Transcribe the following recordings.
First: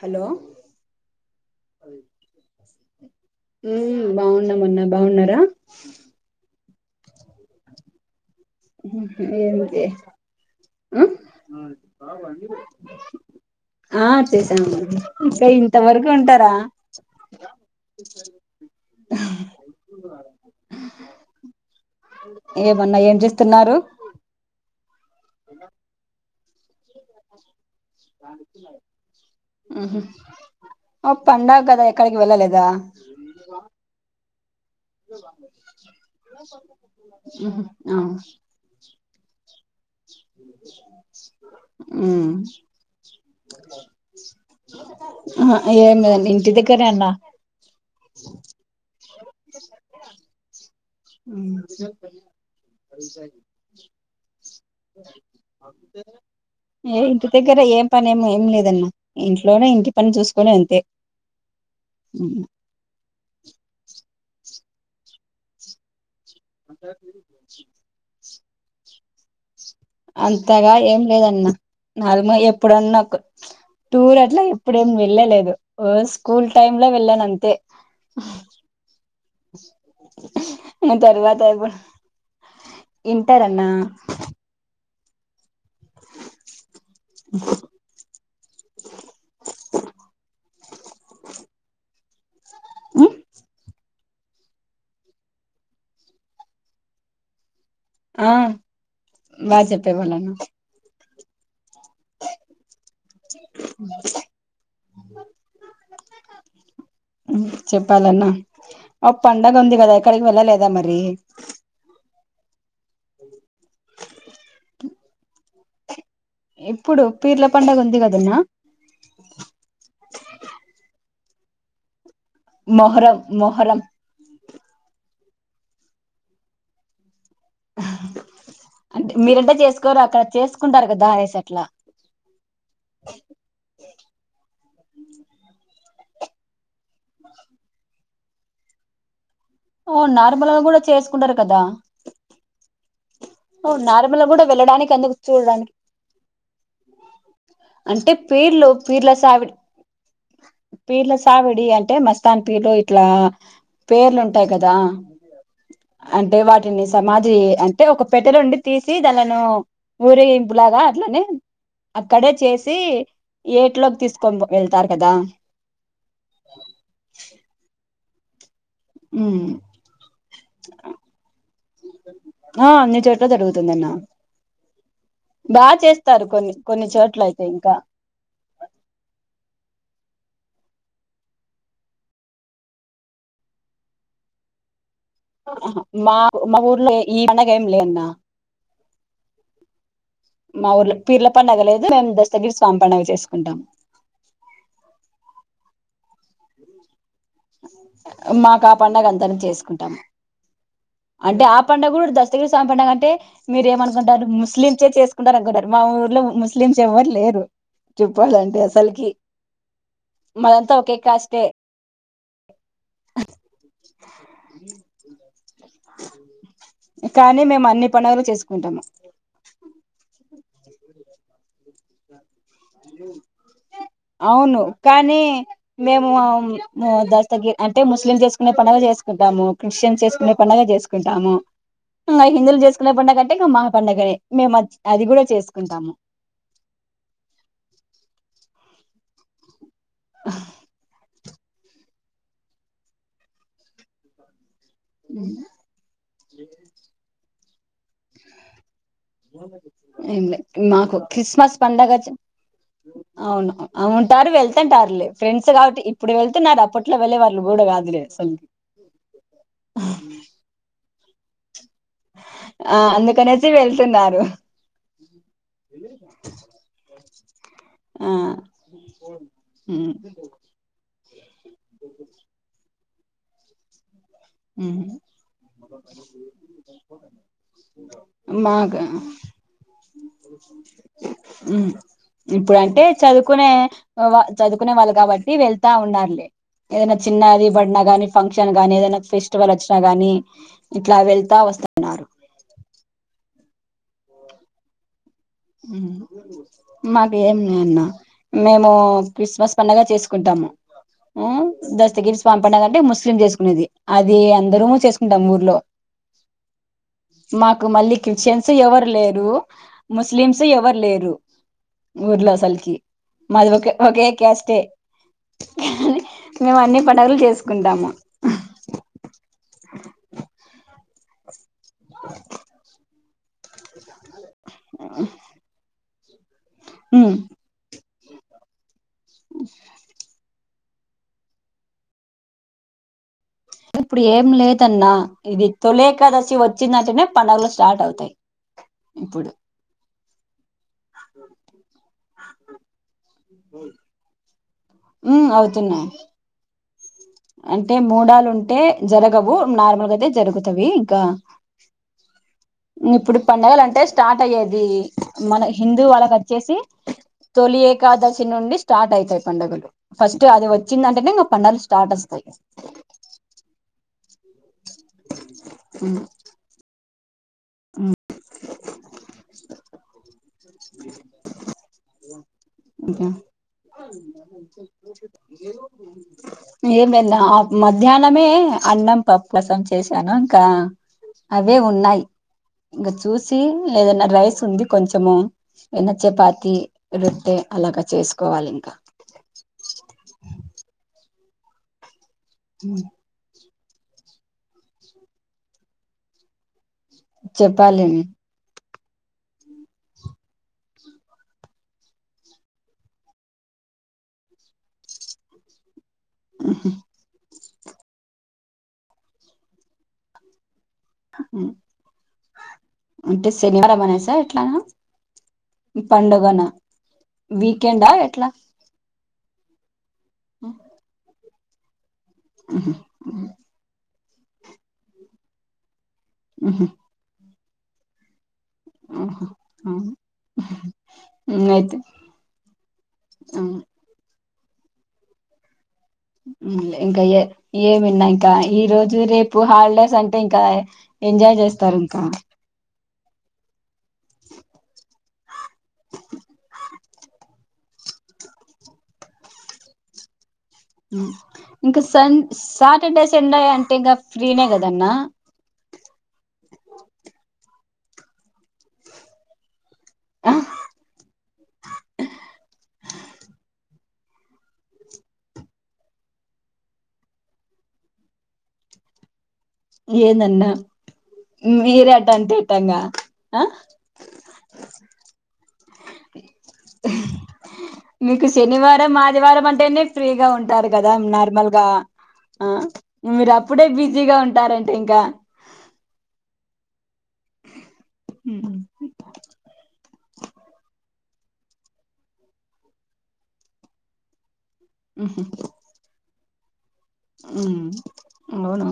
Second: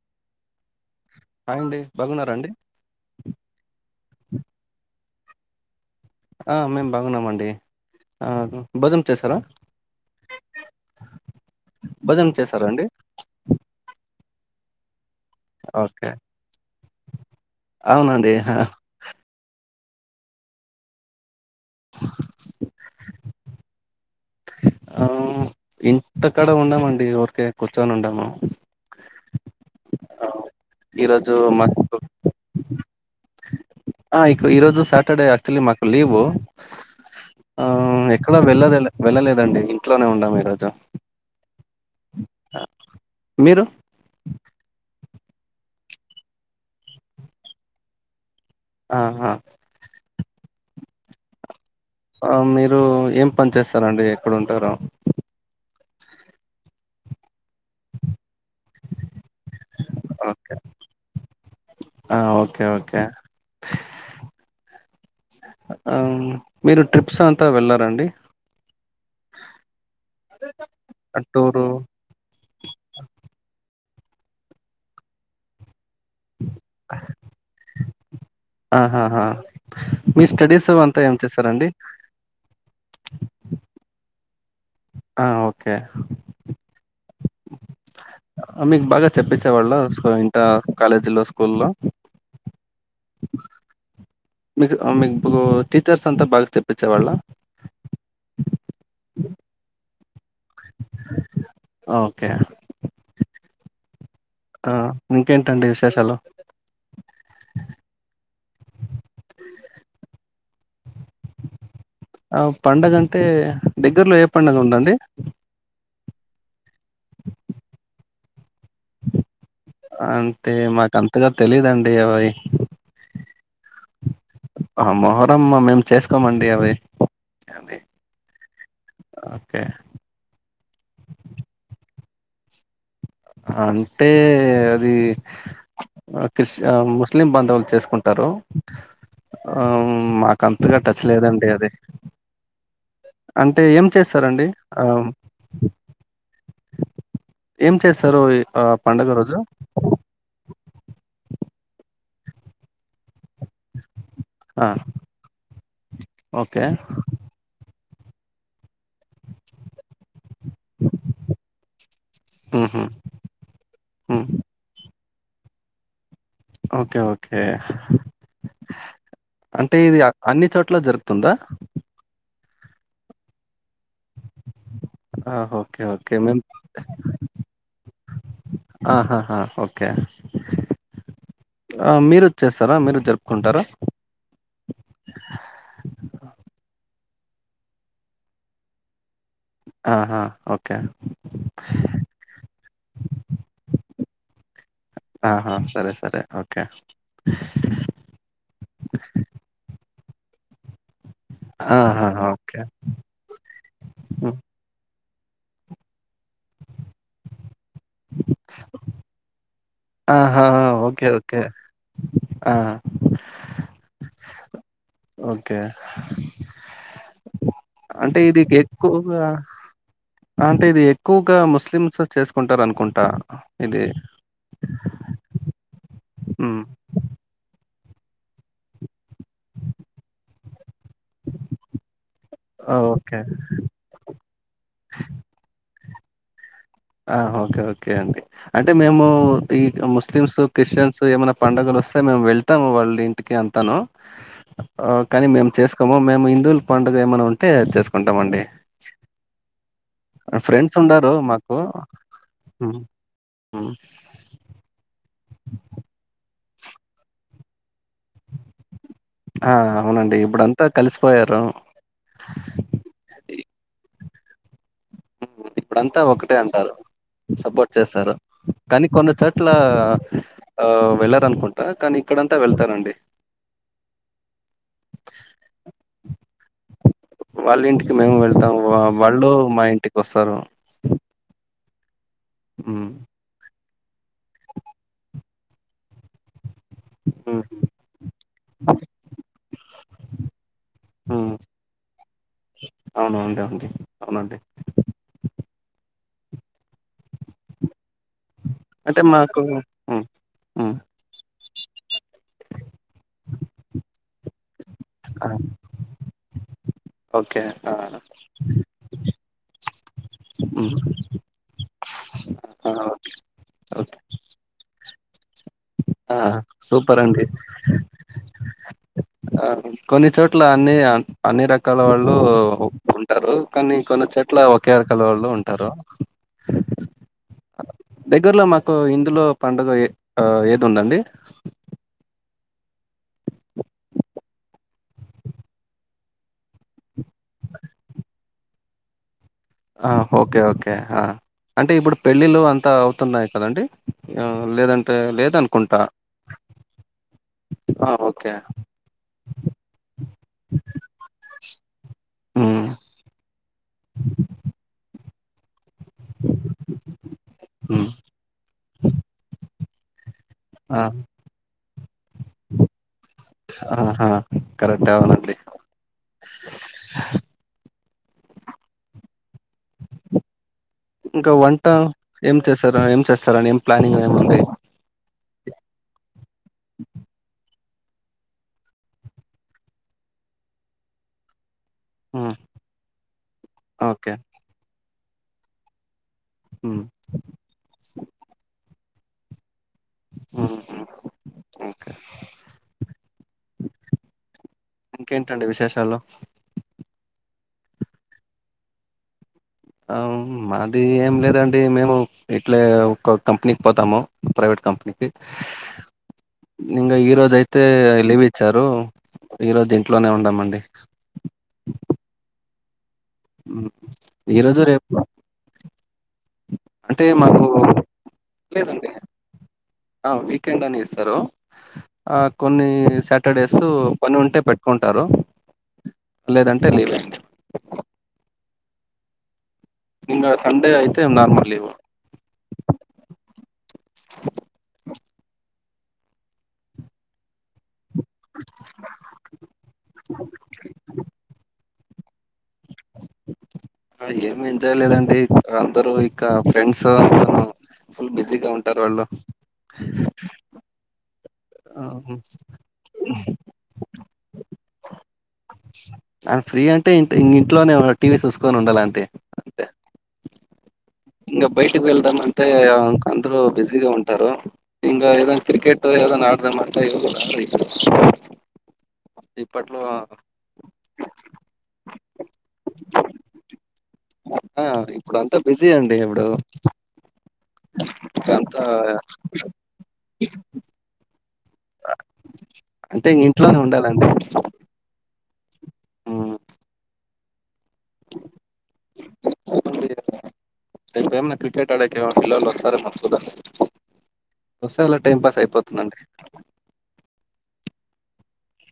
Hello hi అండి బాగున్నారా అండి ఉమ్ బాగున్నమన్న బాగున్నారా ఆ మేం బాగున్నమండి దేనికే హా భోజనం చేశారా అండి? ఆ చేసాను ఇంక ఇంతవరకు ఓకే. ఉంటరా అవునండి. ఏమన్న ఏం చేస్త రు ఆ ఇంటకాడ ఉన్నామండి ఊర్కే కూర్చొని ఉండాము ఉంహుం ఓ ఈరోజు పండగ కద మాకు ఎక్కడికి వెళ్ళలేదా ఆ ఇ ఈరోజు సాటర్డే యాక్చువలీ మాకు లీవు ఆ ఎక్కడ వెళ్ళలే వెళ్ళలేదండి ఇంట్లోనే ఉండాము ఈరోజు. ఉమ్ మీరు? అహ ఏం లేదండి ఇంటి దగ్గరే అన్న ఆహా హమ్ ఆ మీరు ఏం పని చేస్తారండి ఎక్కడుంటారు ఏ ఇంటి దగ్గరే ఏం పని ఏం ఏం లేదన్న ఇంట్లోనే ఇంటి పని చూస్కొనే అంతే ఆ! ఓకే ఓకే ఆ మీరు ట్రిప్స్ అంతా వెళ్లారా అండి అంతగా ఏం లేదన్న టూరు [unintelligible] ఎప్పుడన్న ఒక టూర్ అట్ల ఎప్పుడేం వెళ్ళలేదు ఓ స్కూల్ టైమ్లో వెళ్ళానంతె ఆహాహా మీ స్టడీస్ అంత ఏం చేస్తారండి ఇంటర్ అన్నా ఆ ఓకే మీకు బాగా చెప్పిచ్చే వాళ్ళా ఇంటర్ కాలేజీల్లో స్కూల్లో మీకు అ మీకు టీచర్స్ అంతా బాగా చెప్పిచేవాళ్ళ ఆ బా చెప్పే వాళ్ళన్న ఓకే ఆ మింకేంటండి విశేషాలు ఉం చెప్పాలన్నా ఆ పండగుంది గదా ఎక్కడికి వెళ్ళలేదా మరి అ పండగంటే దగ్గరలో ఏ పండగుండండి ఇప్పుడు పీర్ల పండగుంది గదన్న అంతే మాక్ అంతగా తెలీదండి అవయ్ మొహరం మొహరం అ మొహరం మ మేమ్ చేస్కోమండి అవి అది. అంట్ మీరంటే ఓకే చేస్కోరు అక్కడ చేస్కుంటారు గదా ఆనేసట్లా అంటే అది అ క్రిస్ అ ముస్లిం బంధవల్ చేస్కున్ టరు అ ఓ మాక్ నార్మల్గా కూడా అంతగా టచ్ చేసుకుంటారు లేదండి అది అంటే ఒ ఏం నార్మల్ గూడా చేస్తారండి ఆ వెళ్ళడానిక్ ఎందుకు చూడడన్ ఏం అంటే చేస్తారు ఆ పీర్లు పండుగ రోజు పీర్లసావిడి పీర్లసావిడి అంటే మస్తాన్ పీర్లు ఇట్లా పేర్లుంటాయి ఆ! కదా అంటే ఓకే. వాటిని సమాధి అంటే ఒక పెట్టలోండి తీసి దలను ఊరేగింపులాగా అట్లనే అక్కడే చేసి హుహు. ఏట్లోకి హ్మ్. తీస్కొన్ బొ ఎళ్తారు కదా ఓకే ఓకే ఉమ్. అంటే ఇద్య అన్ని చోట్ల జరుప్తుందా ఆ అన్ని చోట్ల జరుగుతుందన్న ఆ! బా ఓకే. చేస్తారు కొన్ని కొన్ని చోట్లైతే ఇంకా అహాహా ఓకే అ మీరు చ్చేస్తారా మీరు జర్పుకుంటారా అహ మా మా ఊర్లో ఈ పనగా ఏం లే అన్నా ఆహా! మా ఓకే. ఊర్లో పీర్ల పండగ లేదు దాన్ దస్తగిరి స్వామి పండగ చేస్కుంటాం ఆహా సరే సరే ఓకే మాకా పండగంతని చేస్కుంటాం అంటే ఆ పండగ్గూడ్ ఆహాహా! దస్తగిరి ఓకే. సామ్ పండగంటే మీరేమనుకుంటారు హ్మ్. ముస్లిమ్సే చేస్కుంటారకుంటారు మా ఊర్లో ముస్లిమ్స్ ఎవ్వరు లేరు చెప్పాలంటే అసల్కి ఆహా ఓకే ఓకే అ ఓకే కానీ మేము అన్ని అంటే పండుగలు ఇది చేసుకుంటాము గెక్కువ్ గా ఆంట్ ఇది ఎక్కువ్గా ముస్లిమ్స్ చేస్కుంటారనుకుంటా ఇది అవ్ను కానీ మేము అం హ్మ్. అ దస్తగి అంటే ముస్లిం చేస్కునే పండగ జేస్ కుంటాము క్రిస్టియన్స్ చేస్కునే పండగ జేస్కుంటాము ఇంగ హిందువులు చేస్కునే ఓకే. పండగంటే మ పండగనే మేమజ్ అది గూడా చేస్కుంటాము ఆహ్ ఓకే ఓకే అండి అంటే మేము ఈ ముస్లిమ్సు క్రిస్టియన్సు ఏమనా పండగలొస్తే మేము వెళ్తాము వాళ్ళంటికి అంతను అ కానీ మేమ్ చేస్ హొమో మేము హిందువులు పండుగేమన్ ఉంటే అద్ చేస్కుంటామండి ఏం లే ఫ్రెండ్స్ మాకు ఉండారు క్రిస్మస్ మాకు పండగచి హ్మ్. అవ్ను హ్మ్. అవ్నూ టారు వెళ్తుంటారులే ఫ్రెండ్స్ కావట్టి ఇప్పుడు వెళ్తున్నారు అప్పట్లో వెళ్లేే వాళ్ళు గూడా కాదులే సొంతు ఆ అవ్నండి ఇప్పుడంతా కల్సిపోయారు ఆ అందుకనేసి వెళ్తున్నారు ఉహ్ ఇప్పుడంతా ఒకటే అంటారు సపోట్ ఆ చేస్తారు కానీ కొన్ని చోట్లా ఉమ్, ఆ వెళ్ళారనుకుంటా కానీ ఇక్కడంతా వెళ్తారండి. ఉహ్ వాళ్ళింటికి మేము వెళ్తాం వాళ్ళు మా ఇంటికోస్తారు ఉ ఇప్పుడంటే ఉమ్ చదువు కునా వ చదుకునే వాళ్ళు కాబట్టి వెళ్తా ఉన్నార్లే ఏదన్న చిన్నాది బడిన గాని ఫంక్షన్ గాని ఏదైన స్టివల్లు ఒచ్చినా గాని ఇట్లా వెళ్తా వస్తన్నారు అవున అండి అంటె అవునండి మాకు ఏం లే అన్న మేమూ అంటే మాకు క్రిస్మస్ పండగ హ్మ్ చేస్కుంటాము హ్మ్. మ్మ్ దస్తగిరి స్వామ్ పండగ అంటే ముస్లిం చేసుకునేది అది అందరము చేస్ ఆ! దాని ఊర్లో ఓకే. మాకు ఆ! మళ్ళి క్రిస్టిన్స్ ఎవర్ లేరు స్లిమ్స్ హ్మ్. ఎవర్ లేరు ఊర్లో ఆ! అసల్కి ఓకే. మాది ఒక ఓకే. ఒకే క్యాస్టే ఆ! మేమ్ అన్ని సూపర్ పండగలు చేస్కుంటాము అ కొన్ని చోట్ల అన్ని అన్ అన్ని రకాల వాళ్ళు ఉ టరు కానీ కొన్ని చోట్ల ఒకే రకాల వాళ్ళు ఉంటారు ఉ దగ్గర్లో మాకూ ఇందులో పండగ ఎ అ ఏది ఉందండి ఇప్పుడ్ ఏం లేదన్నా ఇది తొలేకాదశి వచ్చిందంటనే పండగలు స్టార్ట్ అవుతయ్ ఇప్పుడు అ హొకే ఓకే అ అంటె ఇప్పుడు పెళ్ళిళ్ళు అంతా అవుతున్నాయ్ కదండి అ లేదంటె ఉమ్ లేదన్కుంటా అంటె మూడాల్ ఓకే. ఉంటే జరగవు నార్మల్గ ఐతే జరుగుతవి ఇంకా హ్మ్. ఇప్పుడు పండగల్ అంటె స్టార్ట్ అయ్యేది మన హిందూ వాళ్ళ వచ్చేసి తొలి హ్మ్. ఏకాదశి నుండి స్టార్ట్ ఐతయ్ పండగలు ఫస్ట్ అది ఆ! వచ్చిందంటనే ఇంగ పండలు స్టార్ట్ ఒస్తయ్. ఆహా కరెక్టె ఔనండి ఉ ఉ ఇంక వంట ఏం చేస్తరు ఏం చేస్తారని ఏం ప్లానింగ్ ఏయ్ ఉంది ఏం లేద్ నా అ మధ్యాహ్నమే అన్నం పప్పసం చేశాను ఇంకా అవే ఉన్నాయ్ ఉ ఇంక చూసి ఏదన్న రైస్ ఉంది కొంచము ఎన్న చపాతి ఉమ్, రొట్టె అలాగ చేస్కోవాలి ఇంక ఆహ ఇంక ఇంకేంటండి విశేషాలు చెప్పాలే మి ఔన్ మాది ఏం లేదండి మేము ఇట్లే ఒక కంప్నీక్ పోతాము ప్రైవేట్ కంపెనీకి ఇంగ ఈరోజ్ అయితే లీవ్ ఇచ్చారు ఈరోజ్ ఇంట్లోనే ఉండామండీ హ్ ఉ అంటె ఉమ్, సెనివారం అనేసా ఈ ఎట్లా రోజు రేపు పండగ న అంటే మాకు వీకెండా ఎట్ల లేదండి అ వీకెండ్ అనె ఇస్తరు ఆ కొన్నీ సాటర్డే సో పనుంటె పెట్కుంటరు లేదంటె లీవే మ్ హ్ మ్ ఇంగ సండే ఐతె నార్మల్ లీవు ఉ ఇంక ఎ ఏమున్న ఇంత ఈరోజు రేప్ పు హాలిడేస్ అంటే ఇంకా ఎంజాయ్ చేస్తారు ఇంకా ఏం ఎంజాయ్ లేదండి అందరు ఇకా ఫ్రెండ్సూ ఫుల్ బిజీగా ఉంటారు వాళ్ళు ఇంక సండ్ సాటర్డే సండే అంటే ఇంకా ఫ్రీనే కదన్న అ ఫ్రీ అంటే ఇ ఇ ఇంట్లోనే టీవీ సూస్కొని ఉండాలంటె ఆ ఇంగ బయటక్ వెళ్దాం అంటే అందరు బిజీగా ఉంటారు ఇంగ ఏదన్న క్రికెట్ ఏదనా ఆడదమంటే ఇ ఇప్పట్ ఎందన్నా మీరే అట అంటే ఎట్ టన్నా ఆ ఆ ఇప్పుడు అంతా బిజీ అండి ఇప్పుడు మీకు అంతా శనివారం ఆదివారం అంటేనే ఫ్రీగా ఉంటారు గదా నార్మల్గా ఆ అంటే ఇంక మీరు ఇంట్లోనే అప్పుడే ఉండాలండి బిజీగా ఉంటారంట ఇంకా ఉమ్, మ్ రేపేమన్న క్రికెట్ ఆడే పిలుస్తర మ చూడాల్ వసేలా టైం పాస్ అయిపోతుందండి మ్ అవునా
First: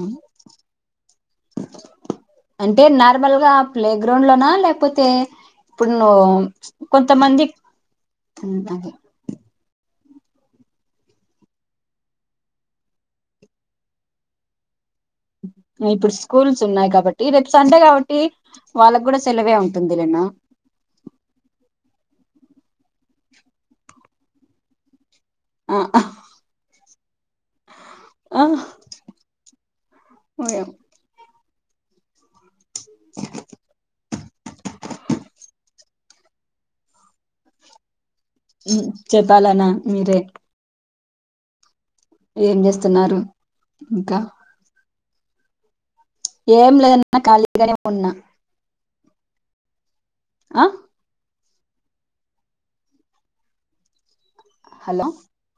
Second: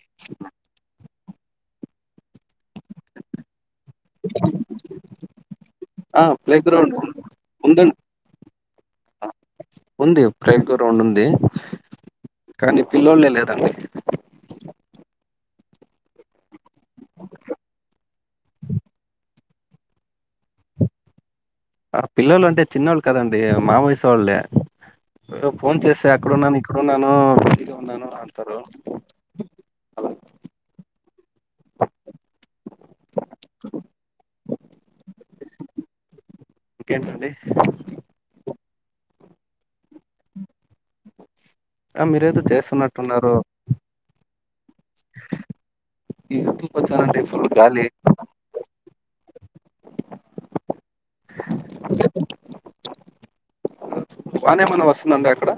అంటే నార్మల్ గా ప్లే గ్రౌండ్ లోనా లేక్పోతే ఇప్పుడ్ నూ ఆ ప్లే గ్రౌండ్ కొంతమంది ఉంద మ్ అదే ఉంది ప్లే గ్రౌండ్ ఉంది కానీ పిల్లోలే లేదండి ఇప్పుడు స్కూల్స్ ఉన్నాయ్ కాబట్టి రేప్ సండే కాబట్టి వాళ్ళగుడా సెలవే ఉంటుందిలే అన్న ఆ పిల్లోళ్లు అంటే చిన్నోళ్ళు కాదండి మావయసోళ్ళే ఫోన్ ఆ చేసే ఇక్కడునాను ఇక్కడున్నాను బిజీగా ఉన్నాను అంటారు ఆహ్ ఓయమ్ ఇంకేంటండి చెప్పాలన్న మీరే అ మీరేదో ఏం చేస్తున్నారు చేస్తున్నట్టున్నారు ఇంకా ఏం [inaudible] లేదన్నా వచ్చాలంటే ఫుల్ ఖాళీగానే గాలి ఉన్నా అ వానేమన్నా హలో వస్సుందీ అండి అక్కడ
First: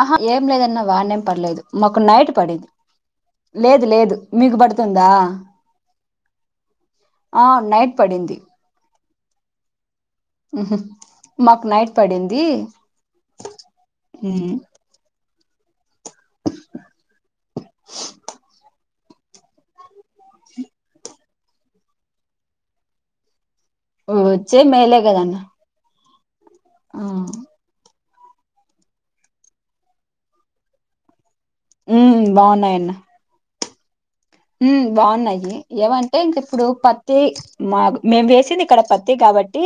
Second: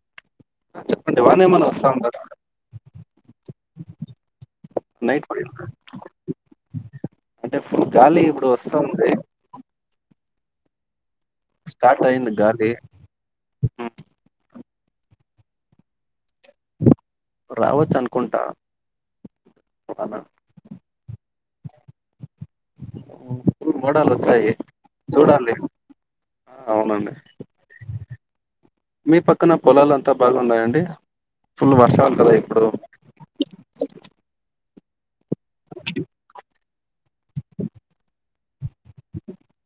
ఆహా ఏం లేదన్న వానే చెప్పండి ఏం పడలేదు వానేమన్నా వస్తా మాకు ఉందా నైట్ పడింద్ లేద్ లేదు మీకు పడుతుందా నైట్ పడి ఆ నైట్ పడింది సౌండె ఉహు మాక్ నైట్ స్టార్ట్ అయింది పడింది గాలి ఉమ్, రావచ్చు అనుకుంటా మోడాల్ వచ్చాయి వచ్చే మేలే కదన్న చూడాలి అవునండి ఆ మీ పక్కన పొలాలు అంతా బాగున్నాయ అండి ఫుల్ వర్షాలు ఉమ్ కదా ఇప్పుడు ఉమ్ బాగున్నాయి ఏమంటే ఇంక ఇప్పుడు పత్తి మా మేము వేసింది ఇక్కడ పత్తి కాబట్టి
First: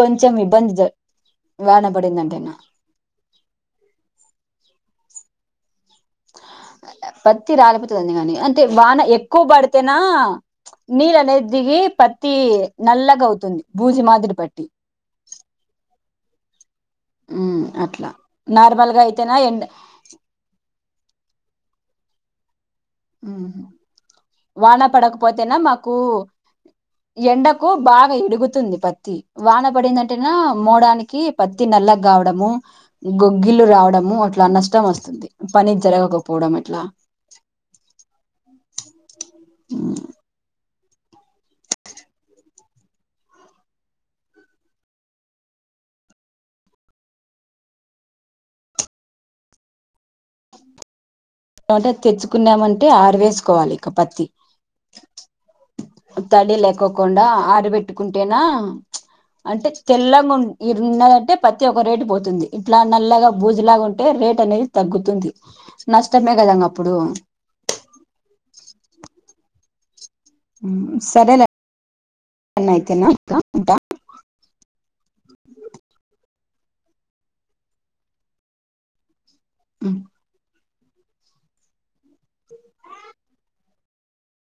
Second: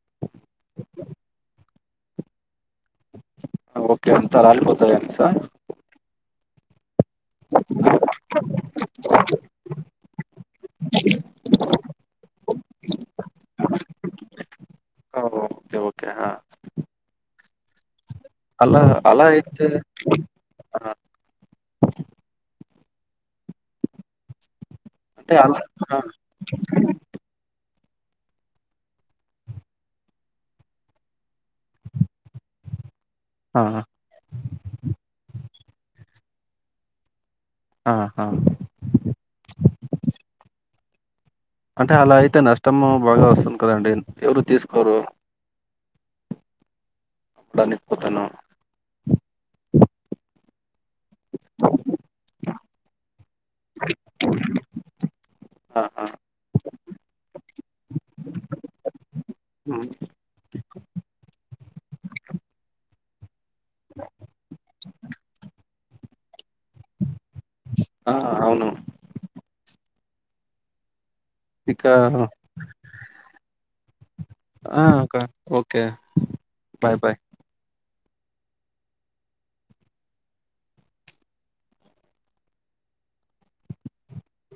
కొంచెం ఇబ్బంది వాన పడిందంటేన ఓకే అంత రాలిపోతది అన్సా పత్తి రాలిపోతది అందుకని అంటే వాన ఎక్కువ పడితేనా నీరు అనేది దిగి పత్తి నల్లగా అవుతుంది భూజి మాదిరి పట్టి ఆహ ఓకె ఓకే ఆ ఉ అట్లా నార్మల్గా అయితేన ఎండ అ వానా అంటే పడకపోతేన అలా మాకు ఆ! ఎండకు బాగ ఇడుగుతుంది పత్తి వాన పడిందంటేనా మోడానికి పత్తి నల్ల కావడము ఆ! గొగ్గిలు రావడము అట్ల నష్టం వస్తుంది పని జరగకపోవడం అట్లా ఆహ ఉ అంటే అలా అయితే నష్టము బాగ వస్తుంది కదా అండి ఎవరు తీసుకోరు అప్పుడు అన్ని [unintelligible] ంట తెచ్చుకున్నామంటే ఆరవేసుకోవాలి ఇగ పత్తి ఆ! ఆ! తడీ లేకోకుండా ఆడబెట్టుకుంటేనా అంటే హ్మ్. తెల్లంగా ఉ ఇరున్నదంటే పత్తి ఒక రేటు పోతుంది ఇట్ల నల్లగా బూజులాగ ఉంటే రేట్ అనేది తగ్గుతుంది నష్టమే కదా ఇంగ అప్పుడు ఆ అవును ఉ సరేలే ఇకా చన్న అయితేన ఇక ఉంట ఆ అక్క ఓకే బాయ్ బాయ్ ఉ